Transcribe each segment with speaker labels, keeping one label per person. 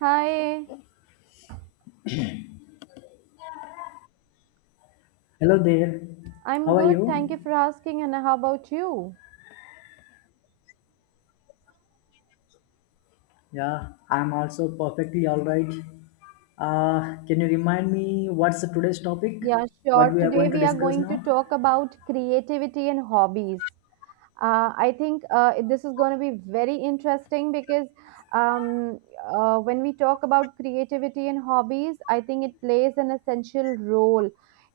Speaker 1: Hi,
Speaker 2: Hello there.
Speaker 1: I'm
Speaker 2: How are
Speaker 1: good. Thank you
Speaker 2: you?
Speaker 1: for asking. And how about you?
Speaker 2: Yeah, I'm also perfectly all right. Can you remind me what's the today's topic?
Speaker 1: Yeah,
Speaker 2: What
Speaker 1: sure.
Speaker 2: we are
Speaker 1: Today
Speaker 2: going to
Speaker 1: we are
Speaker 2: discuss
Speaker 1: going to
Speaker 2: now?
Speaker 1: talk about creativity and hobbies. I think this is going to be very interesting because um, when we talk about creativity and hobbies, I think it plays an essential role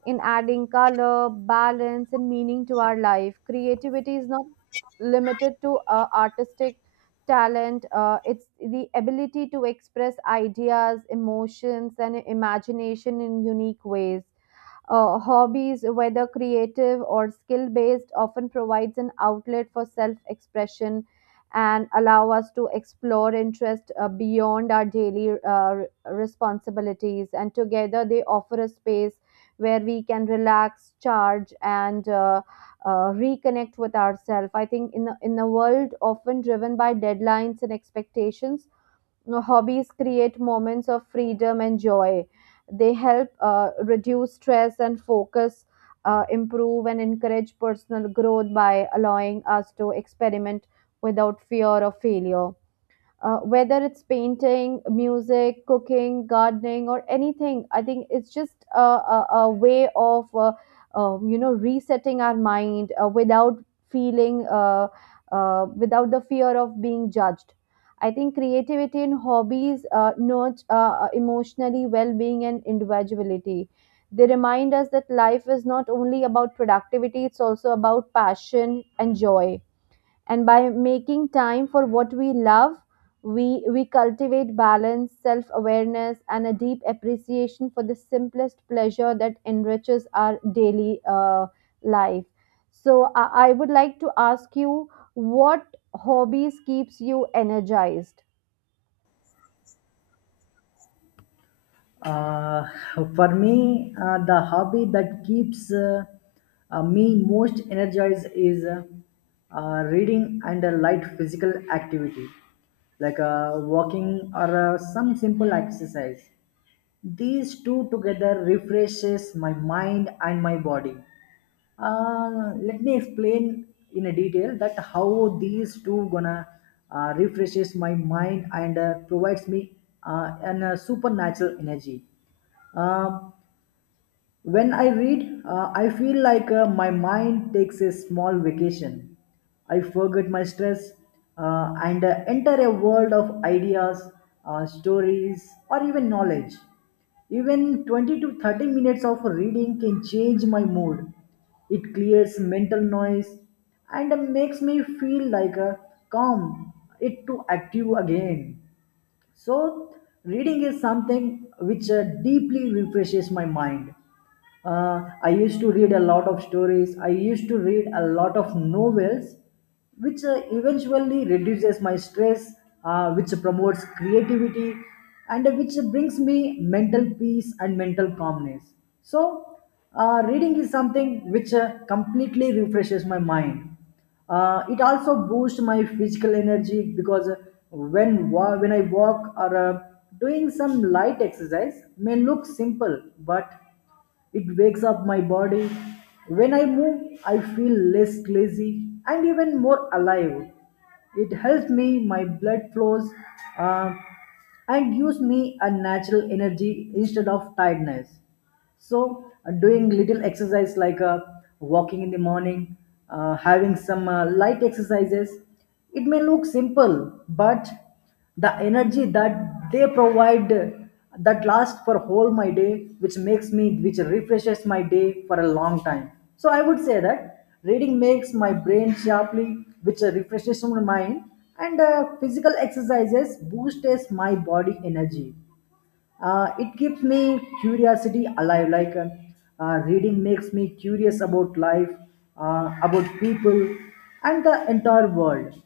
Speaker 1: in adding color, balance, and meaning to our life. Creativity is not limited to artistic talent. It's the ability to express ideas, emotions, and imagination in unique ways. Hobbies, whether creative or skill based, often provides an outlet for self expression and allow us to explore interest beyond our daily responsibilities. And together, they offer a space where we can relax, charge, and reconnect with ourselves. I think in the world often driven by deadlines and expectations, hobbies create moments of freedom and joy. They help reduce stress and focus, improve and encourage personal growth by allowing us to experiment without fear of failure. Whether it's painting, music, cooking, gardening, or anything, I think it's just a way of, you know, resetting our mind without feeling, uh, without the fear of being judged. I think creativity in hobbies nurture emotionally well-being and individuality. They remind us that life is not only about productivity; it's also about passion and joy, and by making time for what we love, we cultivate balance, self awareness, and a deep appreciation for the simplest pleasure that enriches our daily life. So I would like to ask you, what hobbies keeps you energized?
Speaker 2: Uh, for me, the hobby that keeps me most energized is reading and a light physical activity, like walking or some simple exercise. These two together refreshes my mind and my body. Let me explain in a detail that how these two gonna refreshes my mind and provides me an supernatural energy. Um, when I read, I feel like my mind takes a small vacation. I forget my stress and enter a world of ideas, stories, or even knowledge. Even 20 to 30 minutes of reading can change my mood. It clears mental noise and makes me feel like a calm, it to active again. So, reading is something which deeply refreshes my mind. I used to read a lot of stories, I used to read a lot of novels, which eventually reduces my stress, which promotes creativity, and which brings me mental peace and mental calmness. So, reading is something which completely refreshes my mind. It also boosts my physical energy because when I walk or doing some light exercise may look simple, but it wakes up my body. When I move, I feel less lazy and even more alive. It helps me my blood flows uh, and gives me a natural energy instead of tiredness. So doing little exercise like walking in the morning, having some light exercises, it may look simple but the energy that they provide, that lasts for whole my day, which makes me which refreshes my day for a long time. So I would say that reading makes my brain sharply, which refreshes my mind, and physical exercises boosts my body energy. It keeps me curiosity alive, like reading makes me curious about life, about people and the entire world.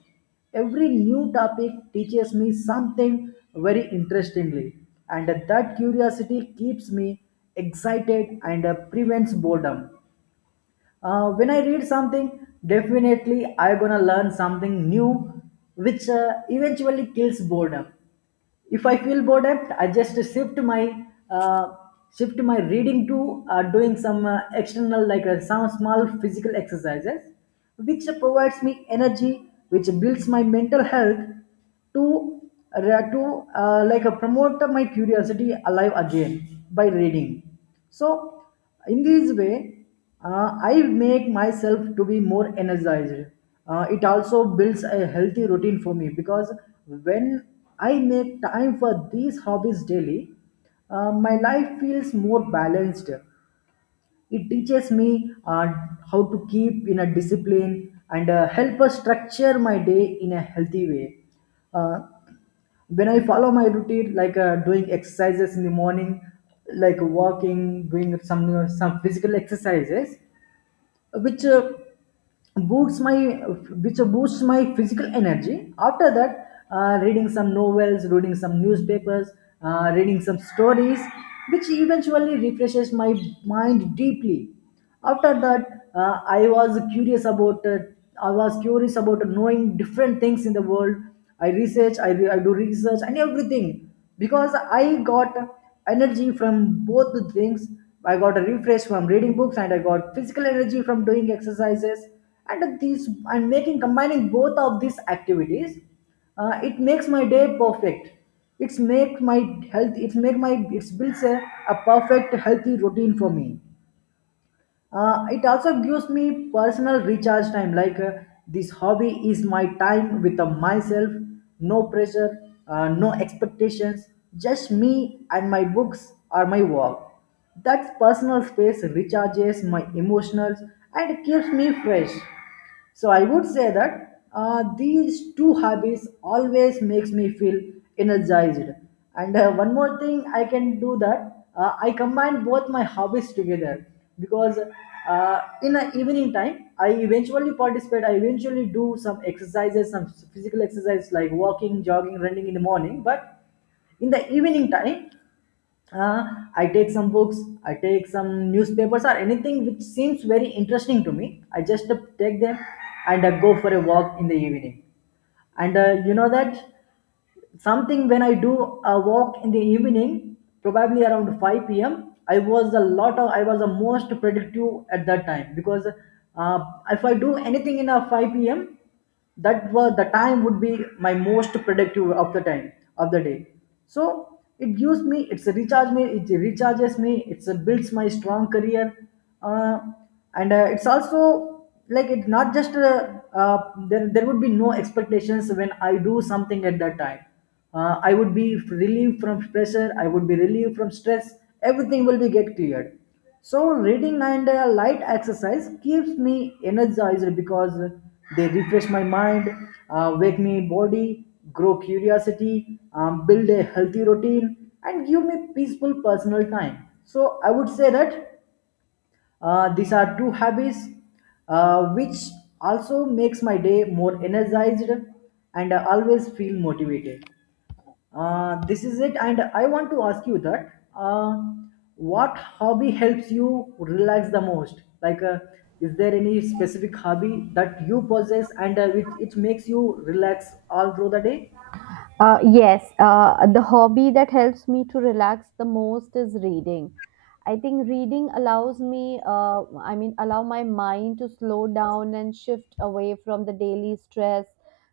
Speaker 2: Every new topic teaches me something very interestingly, and that curiosity keeps me excited and prevents boredom. When I read something, definitely I gonna learn something new, which eventually kills boredom. If I feel bored at I just uh, shift my reading to doing some external, like some small physical exercises, which provides me energy, which builds my mental health to uh, to like promote my curiosity alive again by reading. So in this way, I make myself to be more energized. It also builds a healthy routine for me because when I make time for these hobbies daily, my life feels more balanced. It teaches me how to keep in a discipline and help us structure my day in a healthy way. Uh, when I follow my routine, like doing exercises in the morning, like walking, doing some physical exercises, which boosts my which boosts my physical energy. After that, reading some novels, reading some newspapers, reading some stories, which eventually refreshes my mind deeply. After that, uh, i was curious about uh, I was curious about knowing different things in the world. I do research and everything, because I got energy from both the things. I got a refresh from reading books, and I got physical energy from doing exercises. And these and making combining both of these activities, it makes my day perfect. It's make my health it's make my it's builds a perfect healthy routine for me. It also gives me personal recharge time, like this hobby is my time with myself. No pressure, no expectations, just me and my books or my walk. That personal space recharges my emotions and keeps me fresh. So I would say that these two hobbies always makes me feel energized. And one more thing I can do, that I combine both my hobbies together, because in the evening time, I eventually do some exercises, some physical exercise, like walking, jogging, running in the morning, but in the evening time, uh, I take some books, I take some newspapers or anything which seems very interesting to me. I just take them and go for a walk in the evening. And you know that something, when I do a walk in the evening, probably around 5 p.m. I was a lot of I was the most productive at that time, because uh, if I do anything in a 5 p.m., that was the time would be my most productive of the time of the day. So it gives me, it recharges me, it's a builds my strong career, uh, and it's also, like, it's not just uh, there would be no expectations when I do something at that time. I would be relieved from pressure, I would be relieved from stress. Everything will be get cleared. So reading and light exercise keeps me energized, because they refresh my mind, wake me body, grow curiosity, build a healthy routine, and give me peaceful personal time. So I would say that these are two hobbies which also makes my day more energized, and I always feel motivated. This is it, and I want to ask you that what hobby helps you relax the most? Like, is there any specific hobby that you possess and which it makes you relax all through the day?
Speaker 1: Yes, the hobby that helps me to relax the most is reading. I think reading allows me, I mean, allow my mind to slow down and shift away from the daily stress,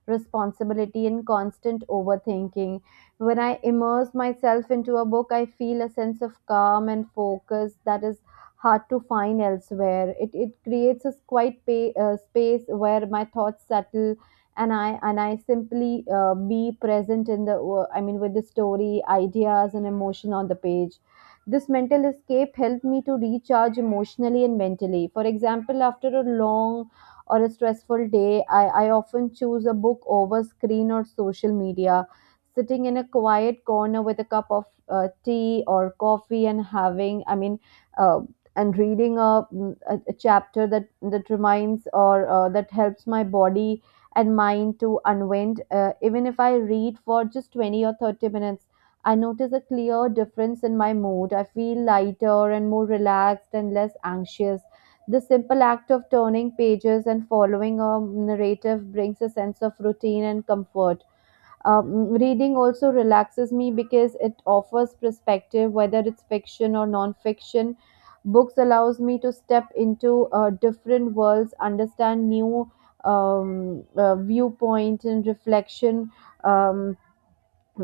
Speaker 1: responsibility, and constant overthinking. When I immerse myself into a book, I feel a sense of calm and focus that is hard to find elsewhere. It creates a quiet space where my thoughts settle and I simply be present in the I mean with the story, ideas, and emotion on the page. This mental escape helped me to recharge emotionally and mentally. For example, after a long or a stressful day, I often choose a book over screen or social media, sitting in a quiet corner with a cup of tea or coffee, and having, I mean, uh, and reading a chapter that reminds or that helps my body and mind to unwind. Even if I read for just 20 or 30 minutes, I notice a clear difference in my mood. I feel lighter and more relaxed and less anxious. The simple act of turning pages and following a narrative brings a sense of routine and comfort. Reading also relaxes me because it offers perspective. Whether it's fiction or non-fiction, books allows me to step into different worlds, understand new viewpoint and reflection. Um,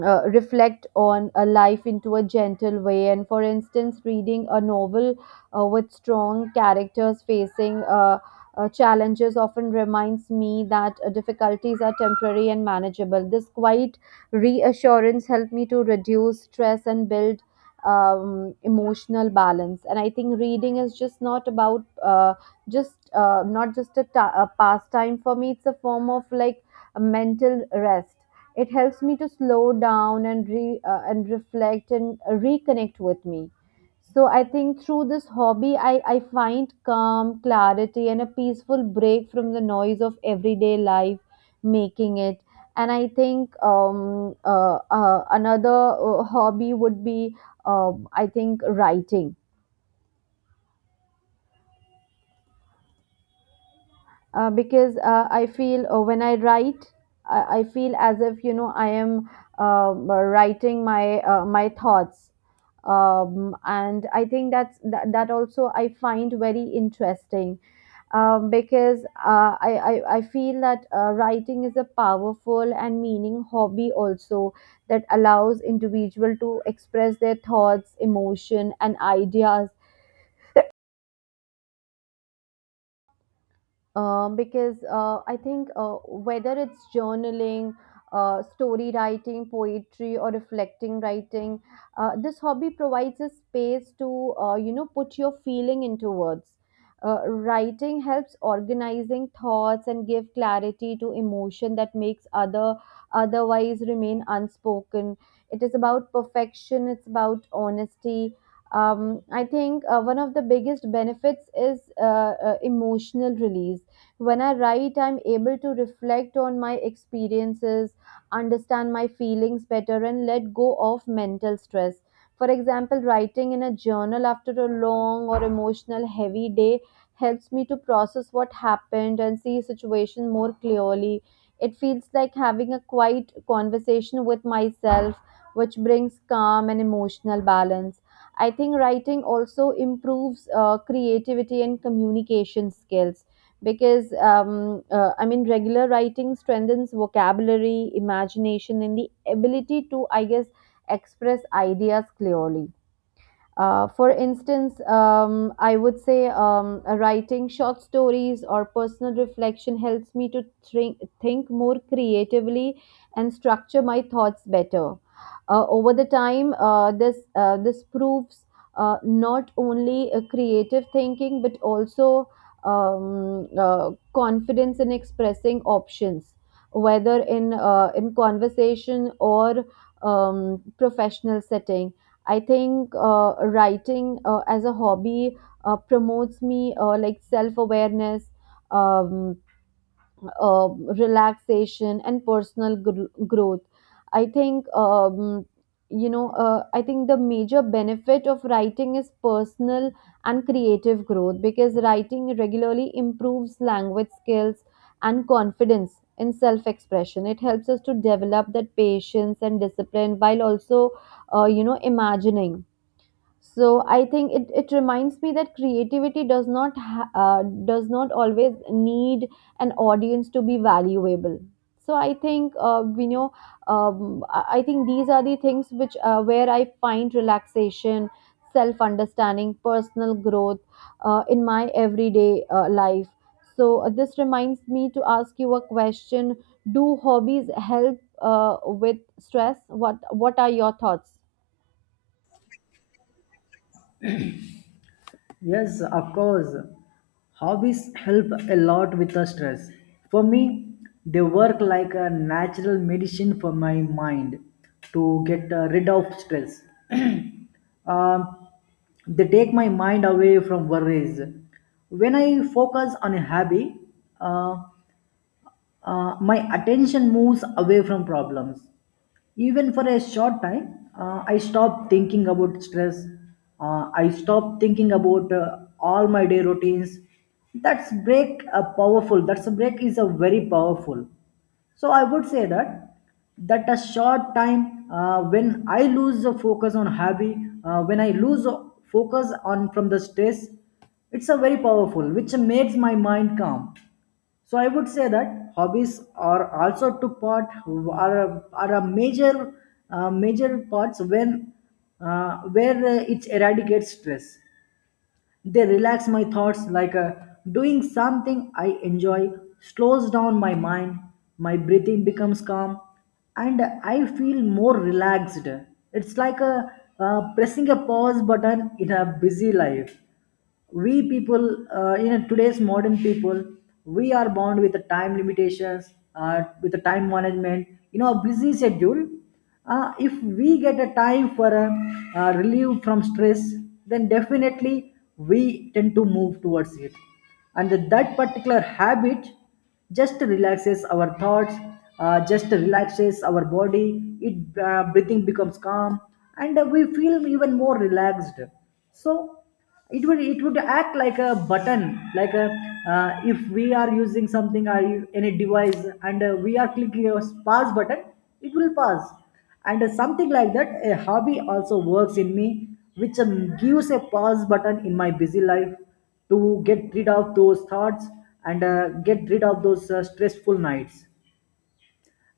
Speaker 1: Reflect on a life into a gentle way, and for instance, reading a novel with strong characters facing challenges often reminds me that difficulties are temporary and manageable. This quiet reassurance helped me to reduce stress and build emotional balance. And I think reading is just not about just not just a pastime for me, it's a form of like a mental rest. It helps me to slow down and and reflect and reconnect with me. So I think through this hobby, I find calm, clarity, and a peaceful break from the noise of everyday life, making it. And I think another hobby would be, I think, writing. Because I feel when I write, I feel as if, you know, I am writing my my thoughts. And I think that also I find very interesting, because I feel that writing is a powerful and meaning hobby also, that allows individual to express their thoughts, emotion, and ideas, because I think, whether it's journaling, story writing, poetry, or reflecting writing, this hobby provides a space to, you know, put your feeling into words. Writing helps organizing thoughts and give clarity to emotion that makes otherwise remain unspoken. It is about perfection. It's about honesty. I think, one of the biggest benefits is emotional release. When I write, I'm able to reflect on my experiences, understand my feelings better, and let go of mental stress. For example, writing in a journal after a long or emotional heavy day helps me to process what happened and see situation more clearly. It feels like having a quiet conversation with myself, which brings calm and emotional balance. I think writing also improves creativity and communication skills, because I mean, regular writing strengthens vocabulary, imagination, and the ability to, I guess, express ideas clearly. For instance, I would say, writing short stories or personal reflection helps me to think more creatively and structure my thoughts better. Over the time, this proves not only a creative thinking, but also confidence in expressing options, whether in conversation or um, professional setting. I think, writing as a hobby promotes me like self awareness, um, uh, relaxation, and personal growth. I think, you know. I think the major benefit of writing is personal and creative growth, because writing regularly improves language skills and confidence in self-expression. It helps us to develop that patience and discipline while also, you know, imagining. So I think it reminds me that creativity does not ha- does not always need an audience to be valuable. So I think, I think these are the things which, where I find relaxation, self understanding, personal growth, in my everyday life. So this reminds me to ask you a question: do hobbies help uh, with stress? What are your thoughts?
Speaker 2: Yes, of course. Hobbies help a lot with the stress. For me, they work like a natural medicine for my mind to get rid of stress. Um, they take my mind away from worries. When I focus on a hobby, uh, my attention moves away from problems, even for a short time. I stopped thinking about stress, I stopped thinking about all my day routines. That's break a powerful, that's a break is a very powerful. So I would say that that a short time, when I lose the focus on hobby, when I lose focus on from the stress, it's a very powerful which makes my mind calm. So I would say that hobbies are also took part, are a major major parts when where it eradicates stress. They relax my thoughts, like doing something I enjoy slows down my mind. My breathing becomes calm, and I feel more relaxed. It's like a pressing a pause button in a busy life. We people, you know, today's modern people, we are bound with the time limitations, with the time management, you know, a busy schedule. If we get a time for a relief from stress, then definitely we tend to move towards it. And that particular habit just relaxes our thoughts, just relaxes our body, it breathing becomes calm and we feel even more relaxed. So it would act like a button, like a, if we are using something or any device, and we are clicking a pause button, it will pause. And something like that, a hobby also works in me, which gives a pause button in my busy life to get rid of those thoughts and get rid of those stressful nights.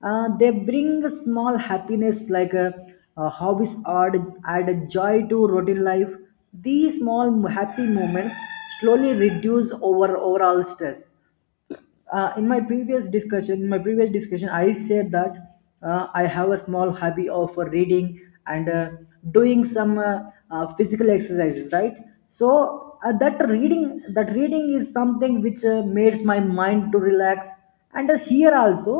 Speaker 2: They bring a small happiness, like a hobbies add a joy to routine life. These small happy moments slowly reduce overall stress. In my previous discussion I said that I have a small hobby of reading and doing some physical exercises, right? So that reading is something which makes my mind to relax. And here also,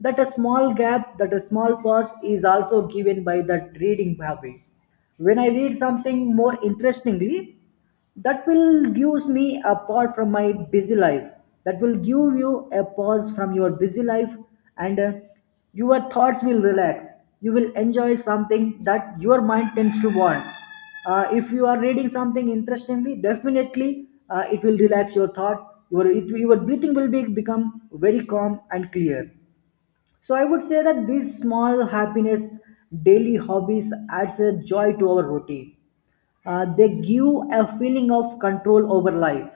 Speaker 2: that a small pause is also given by that reading hobby. When I read something more interestingly, that will gives me a apart from my busy life, that will give you a pause from your busy life, and your thoughts will relax, you will enjoy something that your mind tends to want. If you are reading something interestingly, definitely it will relax your thought, your breathing will be, become very calm and clear. So I would say that these small happiness daily hobbies adds a joy to our routine. They give a feeling of control over life.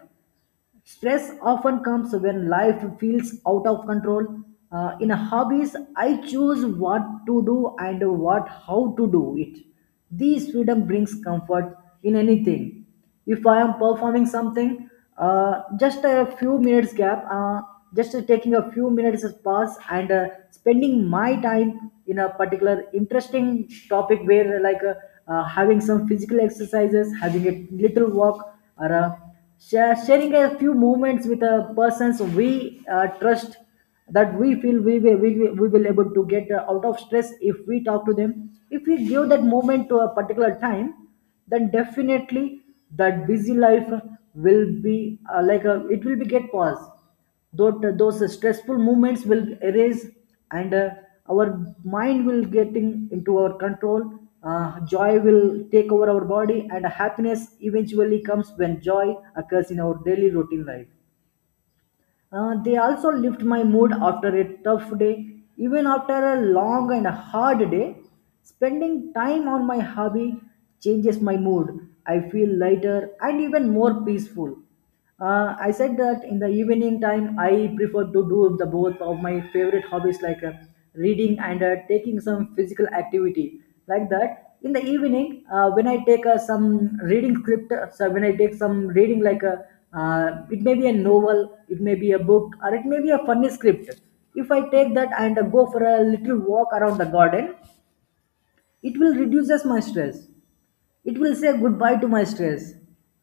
Speaker 2: Stress often comes when life feels out of control. In hobbies, I choose what to do and what how to do it. This freedom brings comfort in anything. If I am performing something, just a few minutes gap, just taking a few minutes as pass and spending my time in a particular interesting topic where having some physical exercises, having a little walk, or sharing a few moments with a persons we trust that we feel we will able to get out of stress if we talk to them, if we give that moment to a particular time, then definitely that busy life will be it will be get paused. Those stressful movements will erase, and our mind will getting into our control. Joy will take over our body, and happiness eventually comes when joy occurs in our daily routine life. They also lift my mood after a tough day. Even after a long and hard day, spending time on my hobby changes my mood. I feel lighter and even more peaceful. I said that in the evening time, I prefer to do the both of my favorite hobbies like reading and taking some physical activity like that. In the evening, when I take some reading script, so when I take some reading like a, it may be a novel, it may be a book, or it may be a funny script. If I take that and go for a little walk around the garden, it will reduces my stress, it will say goodbye to my stress.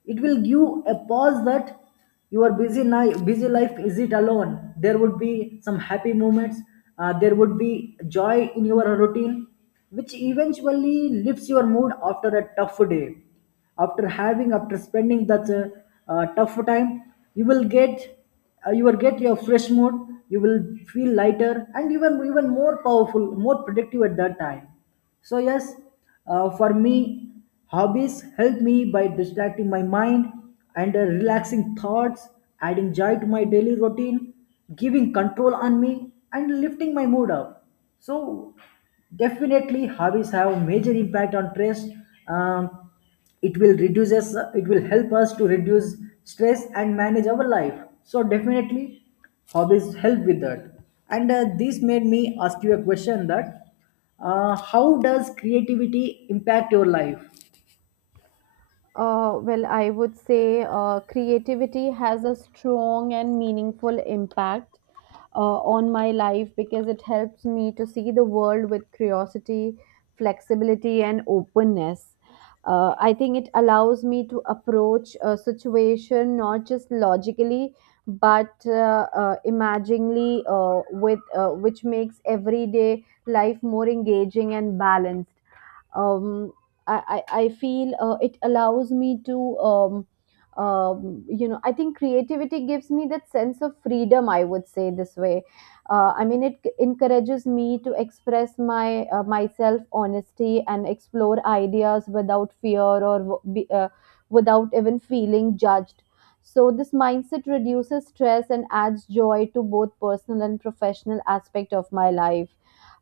Speaker 2: It will give a pause that your busy life isn't alone. There would be some happy moments, there would be joy in your routine, which eventually lifts your mood after a tough day. After spending that tough time, you will get you will get your fresh mood, you will feel lighter and even more powerful, more productive at that time. So, yes, for me, hobbies help me by distracting my mind and relaxing thoughts, adding joy to my daily routine, giving control on me, and lifting my mood up. So, definitely, hobbies have a major impact on stress. Um, it will help us to reduce stress and manage our life. So, definitely, hobbies help with that. And This made me ask you a question that how does creativity impact your life?
Speaker 1: Well, I would say creativity has a strong and meaningful impact on my life, because it helps me to see the world with curiosity, flexibility, and openness. I think it allows me to approach a situation not just logically, but imaginingly, with which makes everyday life more engaging and balanced. um, I feel it allows me to you know, I think creativity gives me that sense of freedom, I would say this way. I mean, it encourages me to express my, myself honesty, and explore ideas without fear or without even feeling judged. So this mindset reduces stress and adds joy to both personal and professional aspect of my life.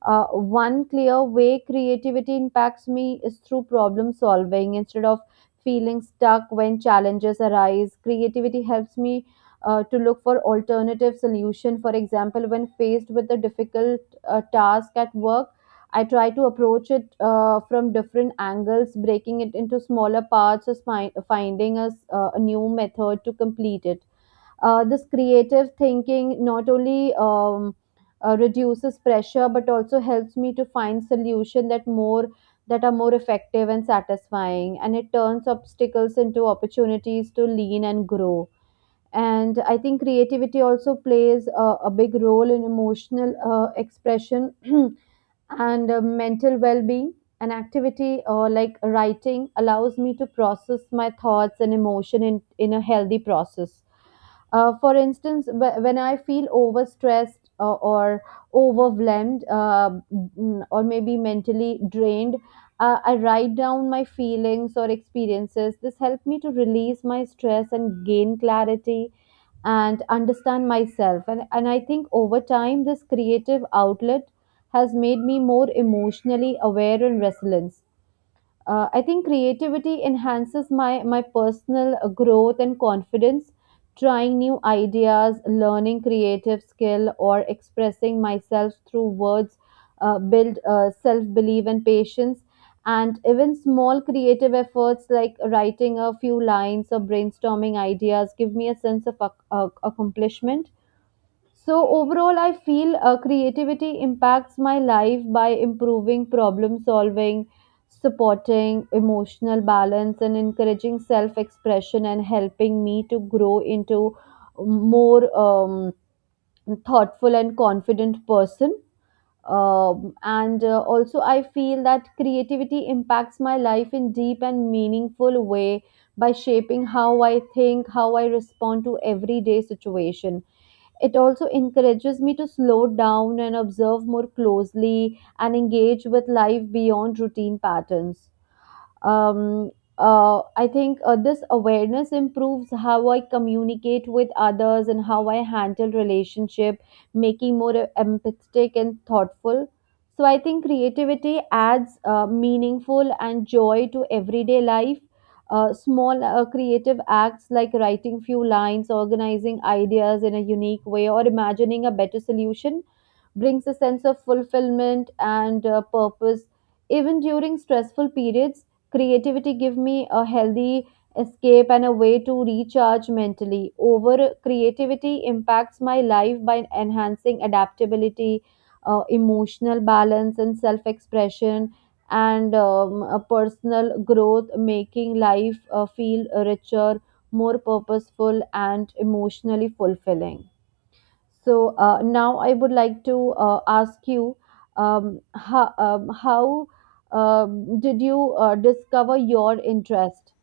Speaker 1: uh, One clear way creativity impacts me is through problem solving. Instead of feeling stuck when challenges arise, creativity helps me to look for alternative solution. For example, when faced with a difficult task at work, I try to approach it from different angles, breaking it into smaller parts, or finding a new method to complete it. This creative thinking not only reduces pressure, but also helps me to find solution that are more effective and satisfying, and it turns obstacles into opportunities to lean and grow. And I think creativity also plays a big role in emotional expression and mental well-being. An activity like writing allows me to process my thoughts and emotion in a healthy process. Uh, for instance, when I feel overstressed or overwhelmed, or maybe mentally drained, I write down my feelings or experiences. This helped me to release my stress and gain clarity and understand myself. And I think over time, this creative outlet has made me more emotionally aware and resilient. I think creativity enhances my personal growth and confidence. Trying new ideas, learning creative skill, or expressing myself through words build self belief and patience. And even small creative efforts like writing a few lines or brainstorming ideas give me a sense of accomplishment. So overall, I feel creativity impacts my life by improving problem solving, supporting emotional balance, and encouraging self expression, and helping me to grow into more thoughtful and confident person. And also, I feel that creativity impacts my life in deep and meaningful way by shaping how I think, how I respond to everyday situation. It also encourages me to slow down and observe more closely and engage with life beyond routine patterns. um, I think this awareness improves how I communicate with others and how I handle relationship, making more empathetic and thoughtful. So I think creativity adds meaningful and joy to everyday life. Small creative acts like writing few lines, organizing ideas in a unique way, or imagining a better solution brings a sense of fulfillment and purpose. Even during stressful periods, creativity give me a healthy escape and a way to recharge mentally. Over, creativity impacts my life by enhancing adaptability, emotional balance, and self expression, and a personal growth, making life feel richer, more purposeful, and emotionally fulfilling. So now I would like to ask you, how did you discover your interest?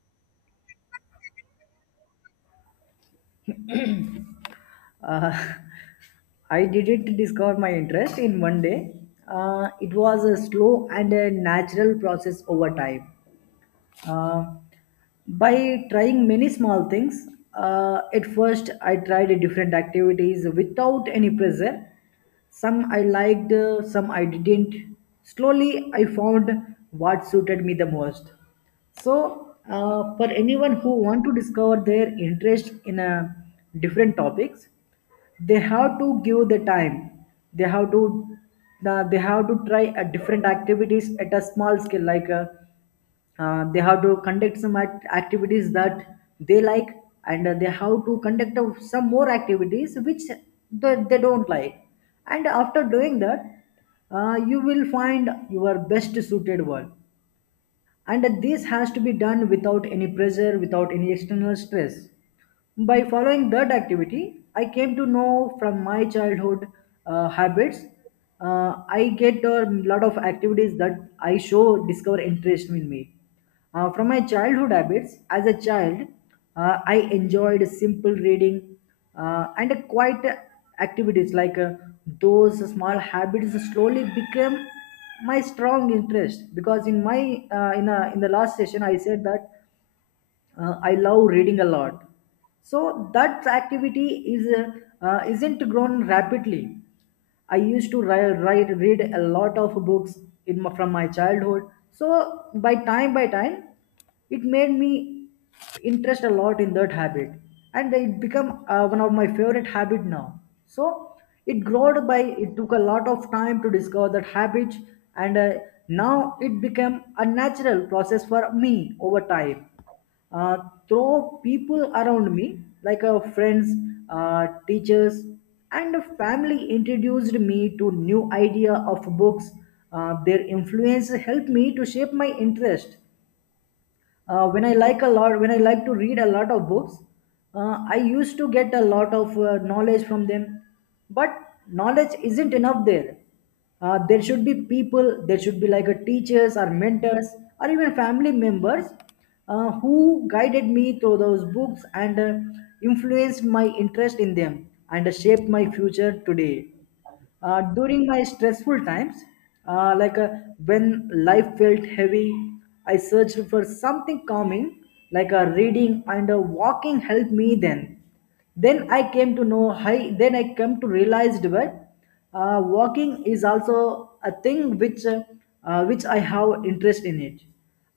Speaker 2: Uh, I didn't discover my interest in one day. It was a slow and a natural process over time. Uh, by trying many small things, at first I tried different activities without any pressure. Some I liked, some I didn't. Slowly I found what suited me the most. So, for anyone who want to discover their interest in a different topics, they have to give the time. They have to they have to try a different activities at a small scale, like they have to conduct some activities that they like, and they have to conduct of some more activities which they don't like. And after doing that, you will find your best suited work, and this has to be done without any pressure, without any external stress. By following that activity, I came to know from my childhood habits. I get a lot of activities that I show discover interest in me. From my childhood habits, as a child, I enjoyed simple reading and quiet activities like those small habits slowly became my strong interest, because in my in a, in the last session I said that I love reading a lot, so that activity is isn't grown rapidly. I used to write, write read a lot of books in my, from my childhood. So, by time it made me interest a lot in that habit, and it become one of my favorite habit now. So it growed by, it took a lot of time to discover that habit. And now it became a natural process for me over time. uh, Through people around me, like friends, teachers, and family introduced me to new idea of books. Their influence helped me to shape my interest. When I like to read a lot of books, I used to get a lot of knowledge from them. But knowledge isn't enough there. There should be people, there should be like a teachers or mentors, or even family members, who guided me through those books, and influenced my interest in them, and shaped my future today. During my stressful times, uh, like uh, when life felt heavy, I searched for something calming, like a reading and a walking helped me then. Then I came to know, I, Then I came to realize that walking is also a thing which I have interest in it.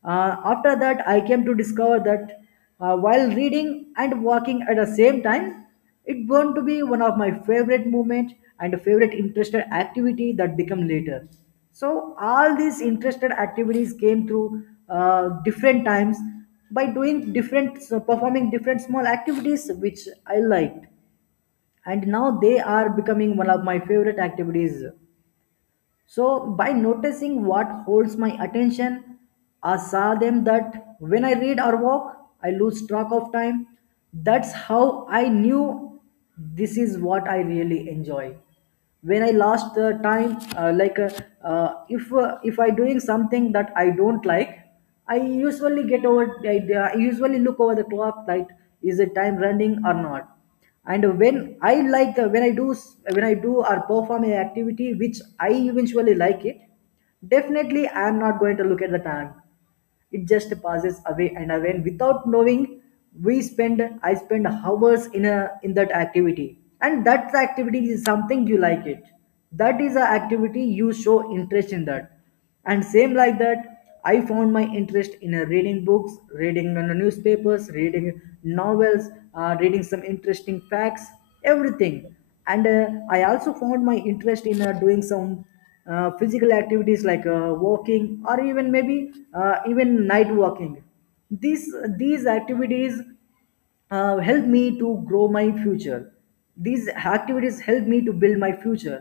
Speaker 2: After that, I came to discover that while reading and walking at the same time, it going to be one of my favorite movement and favorite interested activity that become later. So all these interested activities came through different times, by doing different, so performing different small activities which I liked, and now they are becoming one of my favorite activities. So, by noticing what holds my attention, I saw them that when I read or walk, I lose track of time. That's how I knew this is what I really enjoy. When I last time, like if If I doing something that I don't like, I usually get over. I usually look over the clock. Like, is the time running or not? And when I do, or perform an activity which I eventually like it, definitely I am not going to look at the time. It just passes away and away, and without knowing we spend I spend hours in a in that activity. And that activity is something you like it, that is a activity you show interest in that. And same like that, I found my interest in reading books, reading newspapers, reading novels, reading some interesting facts, everything. And I also found my interest in doing some physical activities like walking, or even maybe even night walking. these these activities help me to grow my future, these activities help me to build my future.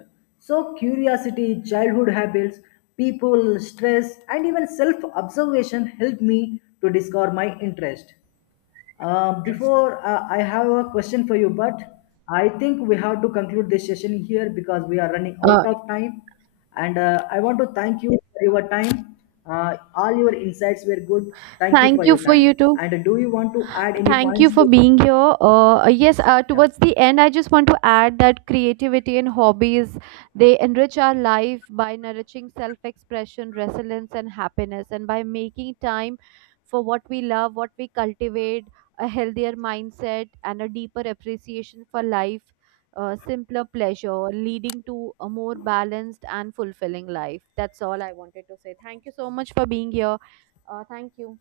Speaker 2: So, curiosity, childhood habits, people, stress, and even self observation help me to discover my interest. Before I have a question for you, but I think we have to conclude this session here because we are running
Speaker 1: Uh,
Speaker 2: out of time. And I want to thank you for your time. All your insights were good. Thank you
Speaker 1: thank
Speaker 2: for
Speaker 1: you
Speaker 2: your
Speaker 1: for you
Speaker 2: time.
Speaker 1: too.
Speaker 2: And do you want to add any
Speaker 1: Thank you
Speaker 2: points
Speaker 1: for
Speaker 2: to?
Speaker 1: being here. Yes,
Speaker 2: Yeah.
Speaker 1: towards the end, I just want to add that creativity and hobbies, they enrich our life by nourishing self-expression, resilience, and happiness, and by making time for what we love, what we cultivate, a healthier mindset, and a deeper appreciation for life, simpler pleasure, leading to a more balanced and fulfilling life. That's all I wanted to say. Thank you so much for being here. Thank you.